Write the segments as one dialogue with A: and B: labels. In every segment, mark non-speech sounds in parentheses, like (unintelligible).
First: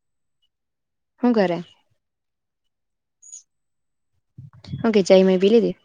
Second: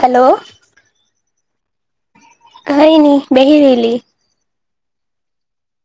A: Hello.
B: હું કરે
A: કંઈ નહી બેહી રહેલી.
B: ઓકે (unintelligible) પી લીધી?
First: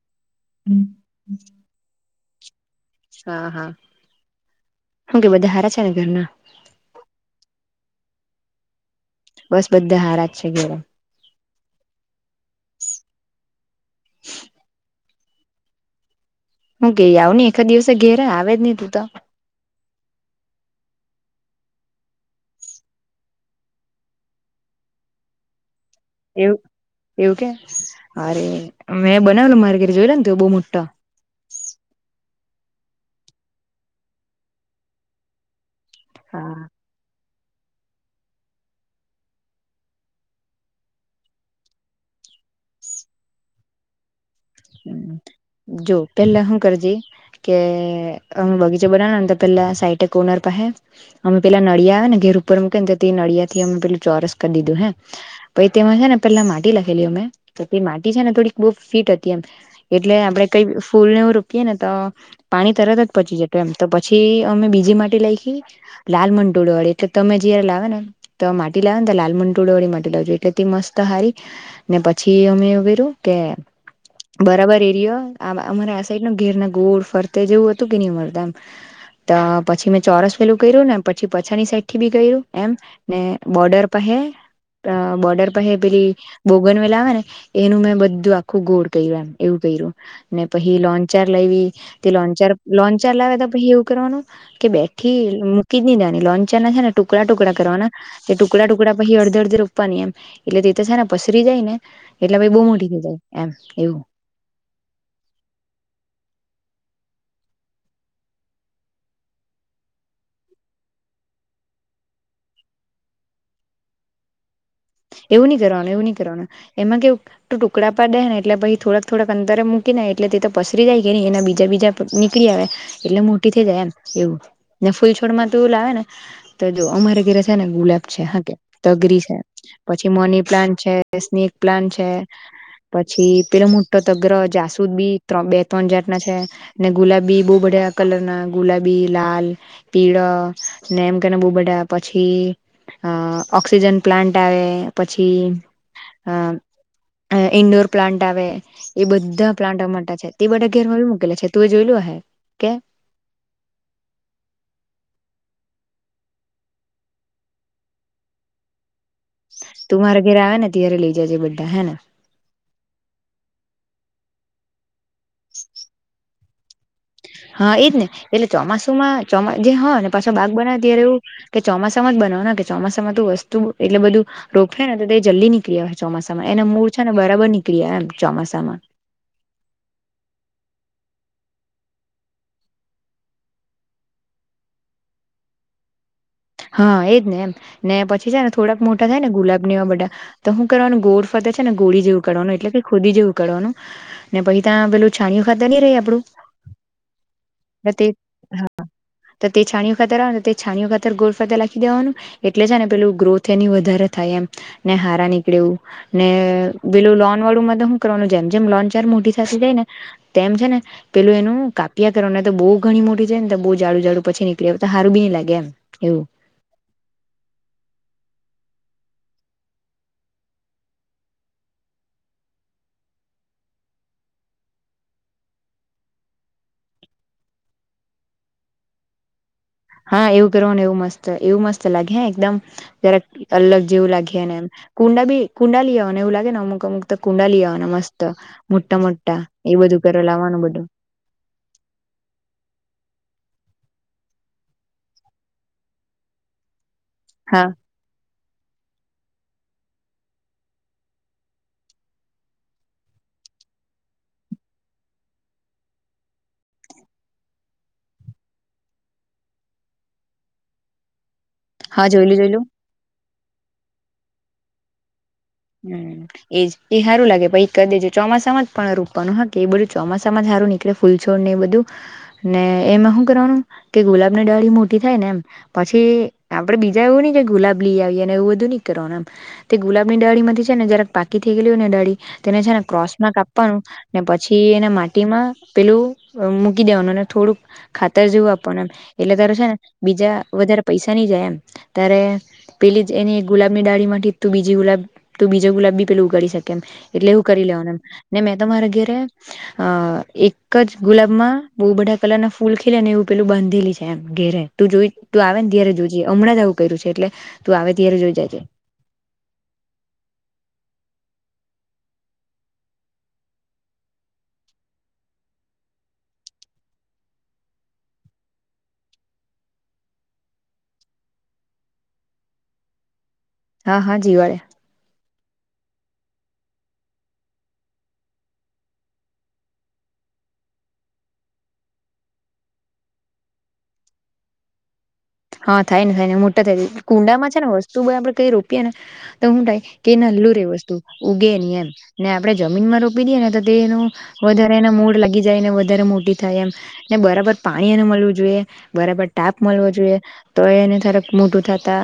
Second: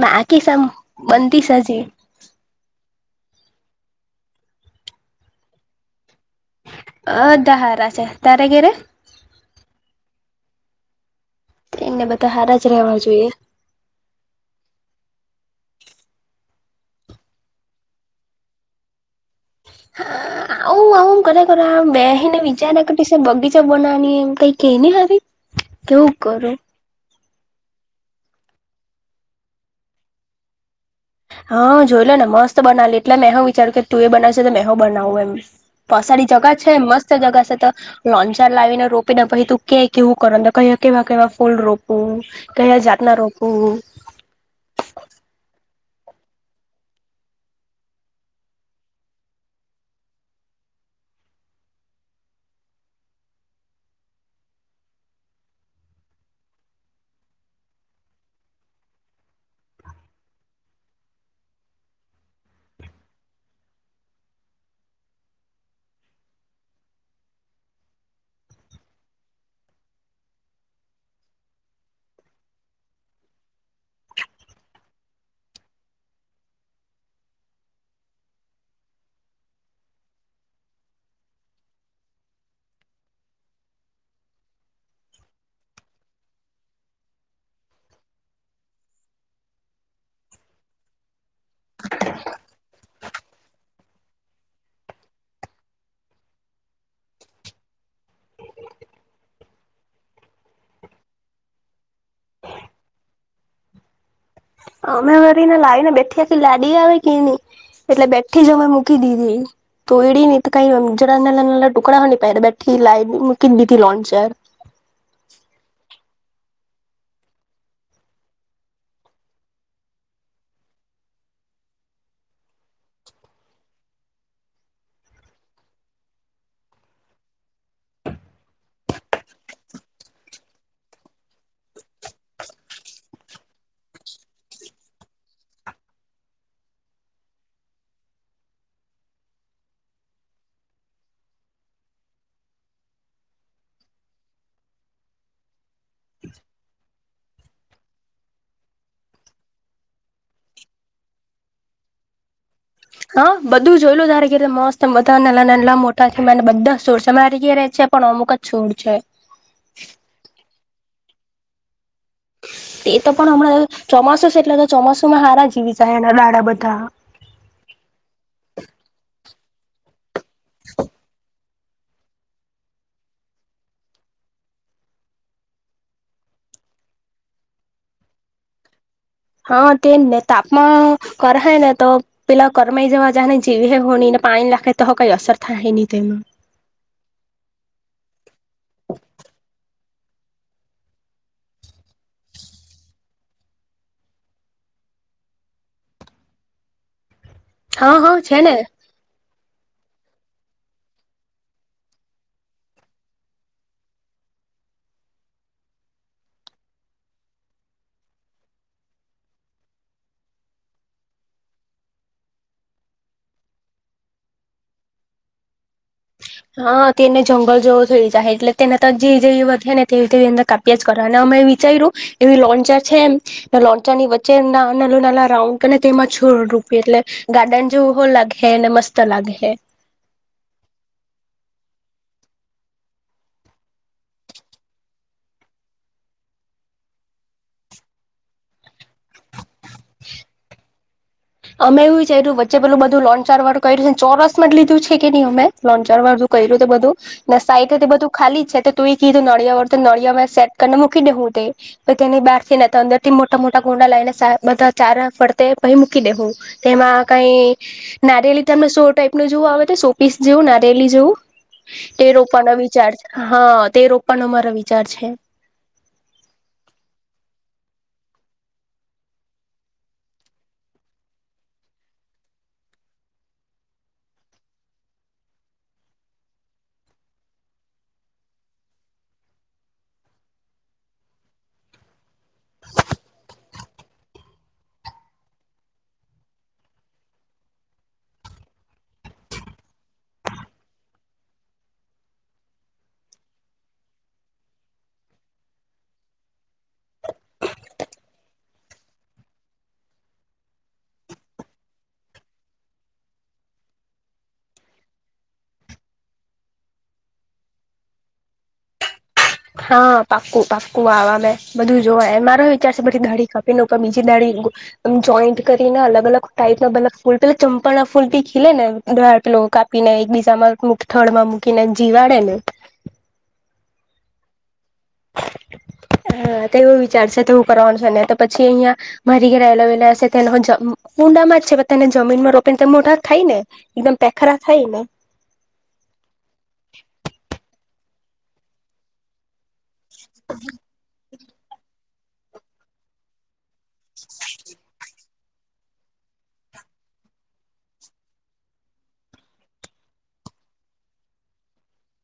A: નાખી સામ બનતીશ હજી.
B: હા, હા. હું કે બધા હારા છે ને ઘરના?
A: અધા હારા છે. તારે ઘેરે?
B: બસ બધા હારાજ છે ઘેરે.
A: એમને બધા હારા જ રહેવા જોઈએ.
B: (inaudible) હું કેઈ આવ ને એકા દિવસે ઘેરે, આવે જ નહી તું તો.
A: આવું-આવું કર કરા મે હેને વિચારે કરતી સે બગીચા બનાવની એમ કઈક કે ને હારી.
B: (inaudible)
A: કેવું કરો?
B: એવું એવું કે, અરે મેં બનાવેલું (unintelligible) તે જોયેલા ને બહુ મોટા.
A: હા જોઈ લે ને મસ્ત બનાલી એટલે મેં હું વિચાર્યું કે તું એ બનાવીશે તો મે હું બનાવું એમ. પસાડી જગા
B: હા
A: છે મસ્ત જગા છ છે, તો લોંચાર લાવીને રોપી દે, પછી તું કે હું કરવાનું, તો કહે કેવા-કેવા ફૂલ રોપું. કહેયા જાત ના રોપું
B: જો પેલા હું કરજે કે અમે બગીચે બનાવે ને તો પેલા સાઈટે કોર્નર પાહે અમે પેલા નળિયા આવે ને ઉપર મૂકે ને તો તે નળિયા થી અમે પેલું ચોરસ કર દીધું હે. પહી તેમાં હે ને પેલા માટી લખેલી અમે તો તે માટી છે ને થોડીક બહુ ફીટ હત તી એમ એટલે આપડે કઈ ફૂલ ને રોપીએ ને તો પાણી તરત જ પચી જતું એમ. તો પછી ઈ અમે બીજી માટી લયખી લાલ મંટોળ વાળી એટલે તમે જયારે લાવે ને તો માટી લાવે ને તો લા લાલ મંટોળવાળી માટી લાવજો એટલે તે મસ્ત હારી ને પછી અમે એવું કર્યું કે બરાબર એરિયો આ અમારે આ સાઈડ ની ઘેર ના ગોળ ફરતે જેવું હતું કે નહ મરતા એમ. તો પછી મેં ચોરસ વેલું કર્યું ને પછી પછાની સાઈડ થી બી કયરું એમ, ને બોર્ડર પાહે હે બોર્ડર પાહે પેલી બોગન વેલા આવે ને એનું મેં બધું આખું ગોળ કયરું એમ એવું કયરું, ને પહી લોંચાર લાઈવી, તે લોંચાર-લોંચાર લાયવા તો પહી એવું કરવાનું કે બેઠી મૂકી જ ની દેવાની લોંચાર ના છે ને ટુકડા-ટુકડા કરવાના. એ ટુકડા-ટુકડા પહી અડધે-અડધે રોપવાની એમ, એટલે તે તો છે ને પસરી જાય ને એટલે પહી બહુ મોટી થઈ જાય એમ. એવું.
A: અમે વળીને લાઈ ને બેઠિયે કે લાડી આવે કે નહીં. એટલે બેઠી જ અમે મૂકી દીધી. તો (unintelligible) જરા નાના-નાના ટુકડા (unintelligible) બેઠી લાઈટ (unintelligible)
B: (inaudible) એવું નહી કરવાનું, એવું નહી કરવાનું. એમાં કેવુ તું ટુકડા પર દે હે ને એટલે પહી થોડાક-થોડાક અંદર મૂકી ને એટલે તે તો પસરી જાય કે નહી એના બીજા-બીજા નીકળી આવે એટલે મોટી થઈ જાય એમ એવું. ને ફૂલ છોડ માં તું લાવે ને તો જો અમારે ઘીરે છે ને ગુલાબ છે, હા કે તગરી છે પછી મની પ્લાન્ટ છે, સ્નેક પ્લાન્ટ છે. પછી પેલો મોટો તગ્ર જાસુદ બી ત્ર બે ત્રણ જાત ના છે, ને ગુલાબી બહુ બ બધા કલર ના ગુલાબી, લાલ, પીળો ને એમ કેને બહું બધા પછી અહ ઓક્સિજન પ્લાન્ટ આવે, પછી અહ અહ ઈન્ડોર પ્લાન્ટ આવે, એ બધા પ્લાન્ટના માટે છે. તે બધા ઘેર વા મૂકેલા છે તું એ જોયેલું હે. કે
A: હા બધું જોઈ લો તારે કેટલે મસ્ત બધા નાનલા મોટા (unintelligible) પણ અમુક જ છોડ છે.
B: ઘેરે લઈ જાજે બધાં હે ને.
A: એ તો પણ હમણાં ચોમાસુ સે એટલે તો ચોમાસુમાં હારા જીવી જાય એમ એના દાડા બધ ધા.
B: હા એજ ને એટલે ચોમાસુમાં ચો જે હો ને પાછો બાગ બનાવે ત્યારે એવું કે ચોમાસામાં જ બનાવનો કે ચોમાસામાં તું વસ્તુ એટલે બધું રોકે ને તો તે જલ્દી નીકળી આવે ચોમાસામાં. એના મૂળ છે ને બરાબર નીકળી આવે એમ ચોમાસામાં.
A: હા તે જ ને. તાપમા કરહાય ને તો પેલા કરમાઈ જવા જાને જીવી હે હોણીના પાણી લખાય તો હ કઈ અસર થાય નહી તેમાં.
B: હા એજ ને એમ. ને પછી છે ને થોડાક મોટા થાય ને ગુલાબ ને એવા બધા, તો હું કરવાનું ગોળ ફ રતે છે ને ગોળી જેવું કરવાનું એટલે કે ખોદી જેવું કરવાનું, ને પછી ત્યા પેલું છાણ્યું ખાતર નઈ રહે આપડું (inaudible)
A: હા,
B: તે
A: હા છે ને.
B: તો તે છાણ્યું ઓ ખાતર આવે ને તો તે છાણ્યું ખાતર ગોલ ફરતે લાખી દેવાનું, એટલે છે ને પેલું ગ્રોથ એની વધારે થા હાઈ એમ ને હારા નીકળે એવુ ને પેલું લોન વાળું મતલબ હું કરવાનું જેમ જેમ લોન થ જાયને તેમ છે ને પેલું એનું કાપિયા કરવા ને તો બઉ ઘણી મોટી થાય ને તો બ જાાડુ જાાડું પછી નીકળે તો હારું બી નઈ લાગે એમ એવું.
A: હા તેને જંગલ જેવો થઈ જાય એટલે તેને ત જે જે વધે ને તે અંદર કાપ્યા જ કરવા વિચાર્યું લોન્ચા ચા છે એ લોન્ચા ની વચ્ચે ના ના રાઉન્ડ કરી ને રૂપ એટલે ગાર્ડન જેવું હો લાગે ને મસ્ત લાગે હે
B: હા એવું કરવાનું ને એવું મસ્ત એવું મસ્ત લાગે એકદમ જ્યારેક અલગ જેવું લાગેને એ કુંડા બી કુંડા લી આવાના એવું લાગે મુકમુક તો કુંડા લી આવાના મસ્ત મોટા મોટા. એ બધું કરે લાવવાનું બધું.
A: અમે એવું વિચાઇરુ વચ્ચે એ પેલું લોંચાર વાળું કર્યું છે ચોરસમાં જ લીધું છે કે નહી અમે લોનચાર વાળું કર્યું બધું
B: હા
A: સાઈ બધું ખાલી જ છે. તું એ કીધું નળિયા વળ તો નળિયામાં સેટ કરીને મૂકી દે હું તે તેની બહાર થી તો અંદર થી મોટા મોટા કુંડા લઈને બધા ચાર ફડતે ભ દેું તેમાં કઈ નારેયલી તમને શો ટાઈપ ન જેવું આવે તો શો પીસ જેવું નારેલી જો
B: હા
A: એ
B: જોયલું
A: રોપાનો
B: જોયલું
A: વિચાર હા તે રોપાનો અમારા વિચાર છે
B: હમ્મ એજ એ સારું લાગે પ ક દે ચોમાસામાં જ પણ રોકવાનું હ એ બધું ચોમાસામાં જ નીકળે ફૂલ છોડ ને એ બધું ને એમાં હું કરવાનું કે ગુલાબની ડાળી મોટી થાય ને એમ પછી આપડે બીજા એવું નઈ કે ગુલાબ લી આવીએને એવું બધું નહી કરવાનું એમ તે ગુલાબ ની ડાળીમાં છે ને જ્યારેક પાકી થઈ ગયેલી હોય ને ડાડી તેને છે ને ક્રોસમાં કાપવાનું ને પછી એને માટીમાં પેલું મૂકી દેવાનું ને થોડુંક ખાતર જેવું આપવાનું એમ એટલે તારું છે ને બીજા વધારે પૈસા નહી જાય એમ ત્યારે પેલી જ એની ગુલાબની ડાળી માંથી ત બીજી ગુલાબ તો બીજા ગુલાબ બી ઉગાડી શકે એમ એટલે હું કરી લેવાનુંમ ને મેં તમારા ઘેરે અ એક જ ગુલાબમાં બહુ બધા કલર ના ફૂલ ખીલે ને એવું પેલું બાંધેલી છે એમ ઘેરે તું જોઈ તું આવે ને ત્યારે જોઈ જે હમણાં જ આવું કર્યું છે એટલે તું આવે ત્યારે જોઈ જજે
A: હા પાક્કુ પાક્કુ આવા મેં બધું જોવા મારો વિચાર છે બધી દાડી ખપીને પણ બીજી દાઢી જોઈન્ટ કરીને અલગ-અલગ ટાઈપ ફૂલ પેલા ચંપા ના ફૂલી ખીલે ને કાપીને એક બીજામાં થળમાં મૂકીને જીવાડે ને
B: હા હા જીવાળ્યા
A: હા તો એવું વિચાર છે તો હું કરવાનું છ તો પછી અહિયાં મરી ગયલાલા હશે તેનો ઊંડામાં જ છે તેને જમીનમાં રોપી ને તો મોઢા થાય ને એકદમ પેખરા થાય ને
B: હા થાય ને થાય ને મોટા થાય કુંડામાં છે ને વસ્તુ આપડે કઈ રોપીએે ને તો હું થાય કે નલું રે એ વસ્તુ ઉગેની એમ ને આપણેે જમીનમાં રોપી દઈએ ને વધારે મૂળ લાગ જાય ને વધારે મોટી થાય એમ ને બરાબર પાણીન એને મળવું જોઈએ બરાબર ટાપ મળવો જોઈએ તો એને થારક મોટું થતા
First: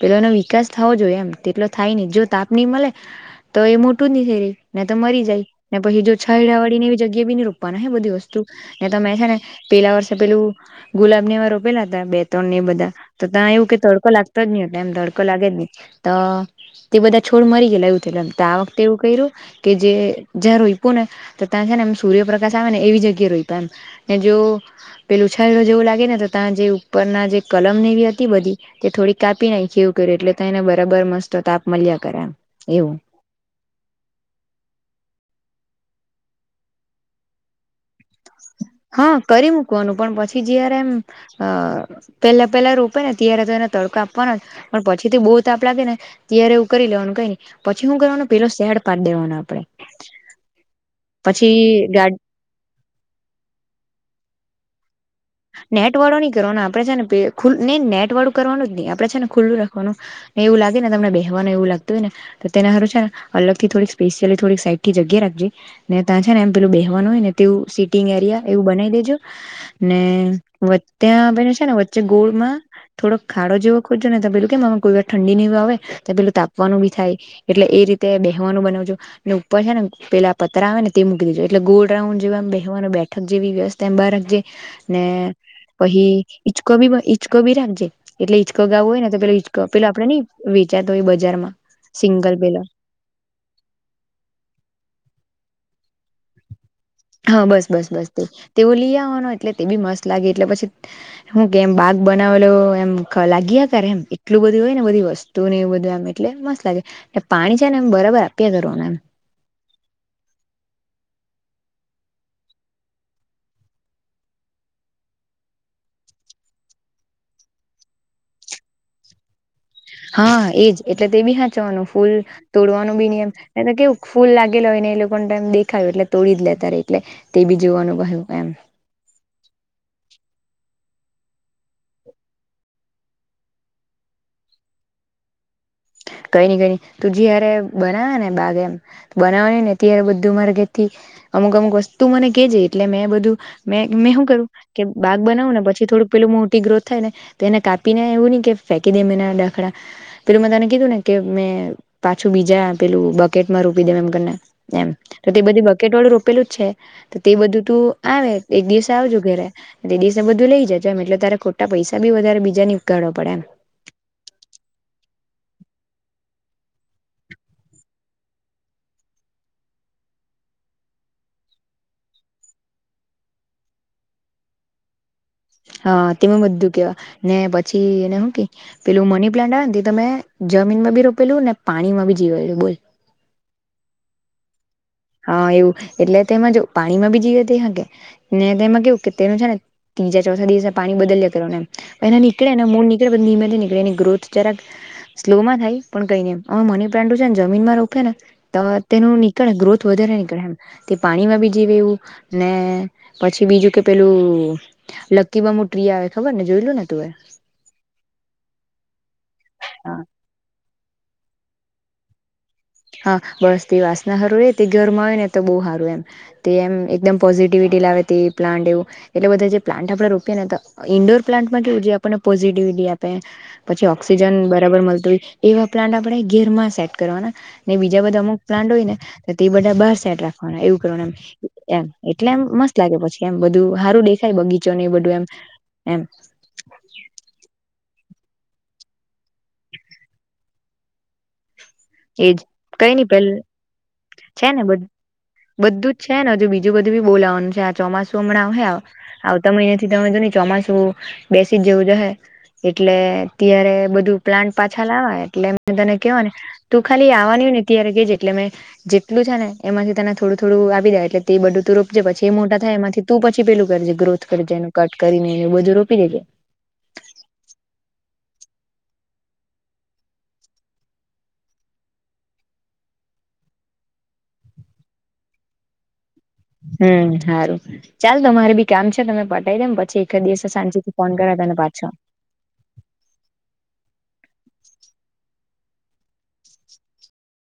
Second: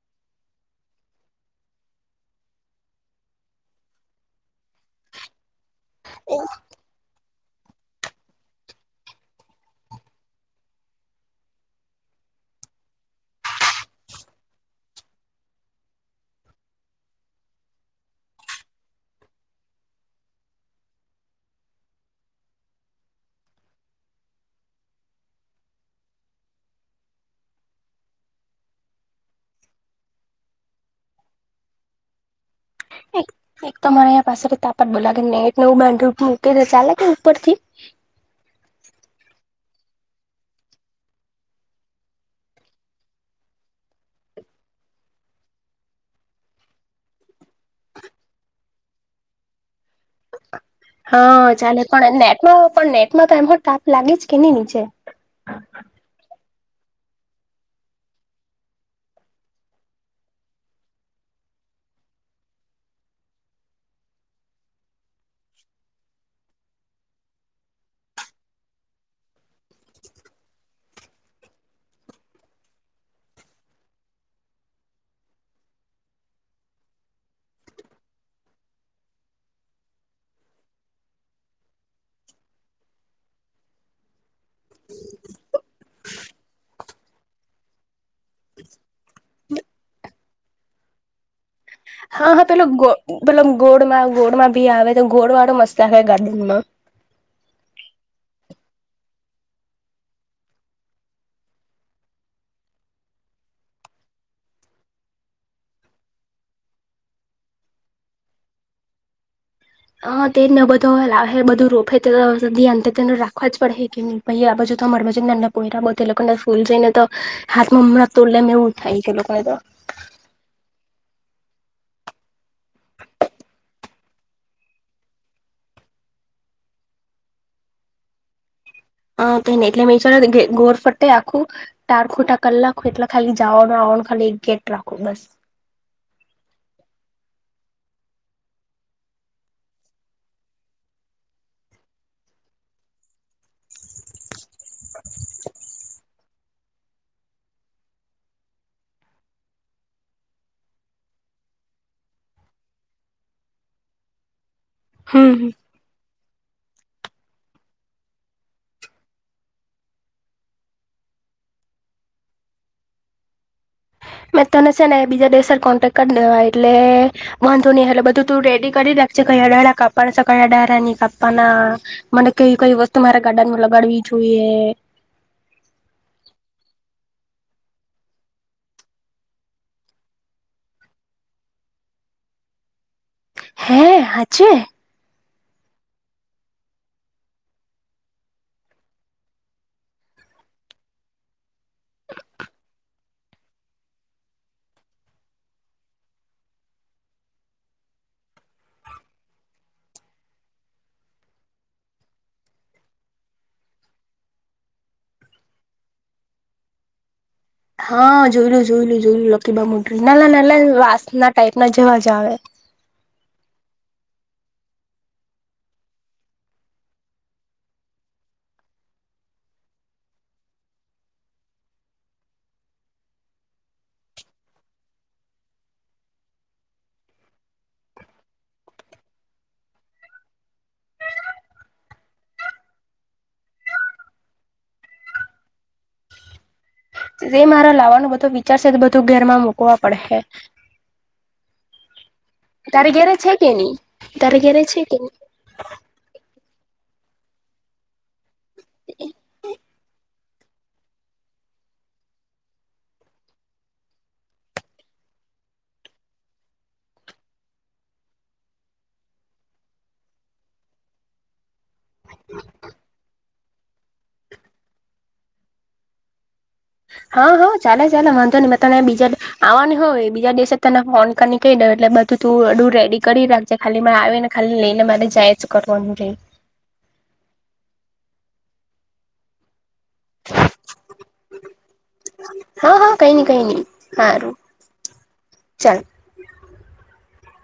B: પેલો એનો વિકાસ થવો જોઈએ એમ તેટલો થાય નહી જો તાપની મળે તો એ મોટું ન થઈ રહી ને તો મરી જાય ને પછી જો છાયડા વાળી ને એવી જગ્યા બી રો હ બધી વસ્તુ તમે છે ને પેલા વર્ષે પેલું ગુલાબ ને એ રોપેલા હતા બે તો એ બધા તો ત્યાં એવું કે તડકો લાગતો જ નહી એટલે એમ તડકો લાગે જ નહી તો તે બધા થોડ મરી ગયે એવું થયમ તો આ વખતે એવું ક્યું કે જે જ્યાં રોઈ્યું ને તો ત્યાં છે ને સર્ય પ્રકાશ આવે ને એવી જગ્યાએ ર પ એમ ને જો પેલ ઉછાયેલો જેવું લાગે ને તો ત્યાં જે ઉપર ના જે કલમ એવી હતી બધી તે થોડી કાપી નાખી એવું કર્યું એટલે ત એને બરાબર મસ્ત તાપ મળ્યા કરે એમ એવું
A: એક એક તો મારે અં પાસે તાપ જ બો લાગે ને એક તો એવુ બાંધું હ કે ચાલે કે ઉપર થી
B: (inaudible) હા કરી મૂકવાનું પણ પછી જયારે એમ પેલા પેલા રોપે ને ત્યારે તો એને તડકા આપવાનો પણ પછી થી બહુ તાપ લાગે ને ત્યારે એવું કરી લેવાનું કઈ ન પછી હું કરવાનું પેલો ખેડ પરડ હોને આપણે
A: હા ચાલે
B: ગાડ
A: પણ નેટમાં પણ નેટ માં તો એમ તાપ લાગી જ કે નહી નીચે
B: નેટ વાળો નની કરવાનો આપડે છે પ ખુલ ની નેટ વાળું કરવાનું જ ની આપડે છે ને ખુલ્લું રાખવાનું ને એવું લાગેને બેહવાનું એવું લાગતુ હો ને તેને હારુ છે ને અલગથી થોડીક સ્પેશિયલી થોક સાઈડ થી જગ્યા રા ને ત્યાં છે ને એમ પેલું બેહવાનું હોય ને તો સીટિંગ એરિયા એવું બનાવી દેજો ને વત્તા પેલું છે ને વચ્ચે ગોળમાં થોડો ખાડો જેવો ખોજો ને પેલું કેમ આમાં કોઈ વાર ઠં નિનિંગ ત પેલું તાપવાનું બી થાય એટલે એ રીતે બેહેવાનું બનાવજો ને ઉપર હે ને પેલા આ પત્ર આવે ને તે મૂકી દેજો એટલે ગોલ રાઉન્ડ જેવા આમ બેહવા નું બેઠક જેવી વ્યસ્થા બાર રાખજે ને પહી ઈચકો બી ઈચકો બી રાખજે એટલે ઈચકો ગાવો હોય ને તો પે ઈચકો પલા આપડે નઈ વેચાતા હોય બજારમાં
A: હા
B: સિંગલ
A: હા
B: પેલો
A: પેલા ગો પેલા ગોળલા ગોળલા બી આવે તો ગોળ વાળો મસ (unintelligible)
B: હા બસ બસ બસ તે તેઓ લઈ આવવાનો એટલે તે બી મસ્ત લાગે એટલે પછી હું કેમ બા બનાવેલો એમ લાગીયા કરે એમ એટલું બધું હોય ને બધી વસ્તુ ને એવ બધું એમ એટલે મસ્ત લાગે એ પાણી છે ને એમ બરાબર અપીયા કરવાનું એમ
A: હ તે જ બધો લાવહે બધું રોફે તો ધ્યાન તેને રાખવા જ પડહે કે ની પહી આ બાજુ તમારા બાજુ નાનલા પોયરા બધા લોકોને ફૂલ જોઈને તો હાથમાં હમ તોડ લેમ એવું થાય લોકોને તો
B: હા એજ એટલે તે બી હાચવાનું ફૂલ તોડવાનું બી ની એમ તો કેવુ ફૂલ લાગેલા એ લોકોને દેખાયું એટલે તોડી જ લેતા રેય એટલે તે બી જોવાનું પાહુ એમ
A: હા એટલે ગોર ફટે આખું ટારખુટા કર લાખું એટલે ખાલી જાવાનું આવવાનું ખાલી ગેટ રાખો બસ
B: (inaudible) કઈ ની કઈ ની તું જયારે બનાવે ને બાગ એમ બનાવની ને ત્યારે બધું મારા ઘેરથી અમુક અમુક વસ્તુ મને કેજે એટલે મેં બધું મે મેં શું કરું કે બાગ બનાવું ને પછ થોડું પેલું મોટી ગ્રોથ થાય ને તો એને કાપીને એવું નહી કે ફેંકી દેમ એના ડાખડા પેલું મે તને કીધું ને કે મેં પાછું બીજા પેલું બકેટમાં રોપી દેમ એમને કરીને એમ
A: હમ
B: તો
A: હમ
B: તે બધી બકેટ વાળું રો પેલું છે તો તે બધું તું આવે એક દિવસે આવજો ઘરે તે દિવસે બધું લઈ જજો એટલે તા રે ખોટા પૈસા બી વધારે બીજાની કાઢવા પડે એમ
A: મેં તને છે ને એ બીજા દિવસે જ કોન્ટેક્ટ કરી દેવા એટલે વાંધો ની હટલે બધું તું રેડી કરી રાખજે (unintelligible) અડારા ની કાપવાના મને કઈ કઈ વસ્તુ મારા ગાર્ડન માં લગડવી જોઈ કે
B: (inaudible) હા તેમે બધું કેવા ને પછી એને હું કે પેલું મની પ્લાન્ટ આવે તમે જમીનમાં બી રોપેલું ને પાણીમાં બી જીવેલું બોલ
A: હે હાચે
B: હા એવું એટલે તેમાં જો પાણીમાં બી જીવે તે હકે ને તેમાં કેવું કે તેનું છે ને તીજા ચોથા દિવશે પાણી બદલ્યા કરવાનું એમ એને નીકળે ને મુનિ ધીમેથી નીકળે એની ગ્રોથ જકરા સ્લો માં થાય પણ કઈ નહી મની પ્લાન્ટ છે જમીનમાં રોપે છેને તેનું નીકળે ગ્રોથ વધારે નીકળે તે પાણીમાં બી જીવે એવું ને પછી બીજું કે પેલું લકી બમુટ્રી આવે ખબર ને જોયલું ને તું એ
A: હા જોયલું જોયલું જોયલું લકી બમુટ્રી નાનલા નાનલા રા ના ટાઈપ ના જેવા જ આવે
B: હા બસ તે વાસના સારું હારુ તે ઘર માં હોય ને તો બહુ સારું રે એમ તેમ એકદમ પોઝિટીવ (unintelligible) લાવે તેવું પ્લાન્ટ એવુ એટલે બધા જે પ્લાન્ટ આપડે રોપીએ ને ત ઈન્ડોર પ્લાન્ટમાં કેવું જે આપણને પોઝિટીવ આપ પછી ઓક્સિજન બરાબર મળત હોય એવા પ્લાન્ટ આપણેે ઘરમાં સેટ કરવાના ને બીજા બધા અમુક પ્લાન્ટ હોય ને તો તે બધા બાર સેટ રાખવાના એવું કરવાનું એમ એટલે મસ્ત લાગે પછી એમ બધું હારુ દેખાય બગીચો ને એ બધું એમ એમ
A: જે મારા લાવવાનું બધો વિચારશે તો બધું ઘેરમાં મુકવા પડહે
B: એજ કઈ નઈ પે
A: કે નહી તારે
B: છે ને
A: ઘેરે કે
B: બધું જ છે ને હજુ બી એ બધું બી બોલાવાનું છે આ ચોમાસું હમણાં આવહે આવતા મહીનેથી તમે જોની ચોમાસું બેસી જેવું જહે એટલે ત્યારે બધું પ્લાન્ટ પાછા લાવવા એટલે તને કેવા ને તું ખાલી આવવાની હોય ને ત્યારે કેજે એટલે મેં જેટલું છે ને એમાંથી તને થોડું થોડું આપી દેવા એટલે તે બધું તું રોપજે પછી એ મોટા થાય એમાંથી તું પછી પેલું કરજે ગ્રોથ કરજે એનું કટ કરીને એ બધું રોપી દેજે (inaudible)
A: હા હા ચાલે ચાલે વાંધો ની મેં તને બીજા આવની હોય બીજા દિવસ તને ફોન કરીને કહી દેવા એટલે બ તું (unintelligible) રેડી કરી રાખજે ખાલી મારે આવે ને ખાલી લઈને મારે જાયજ કરવાનું રહે
B: હમ્મ હારું ચાલ તો મારે બી કામ છે તમે પટાવી દેવ પ પછી એક દિવસે શાન્તિ થી ફોન કરા તને પાછો
A: હા હા કઈ નઈ કઈ નઈ સારું ચાલ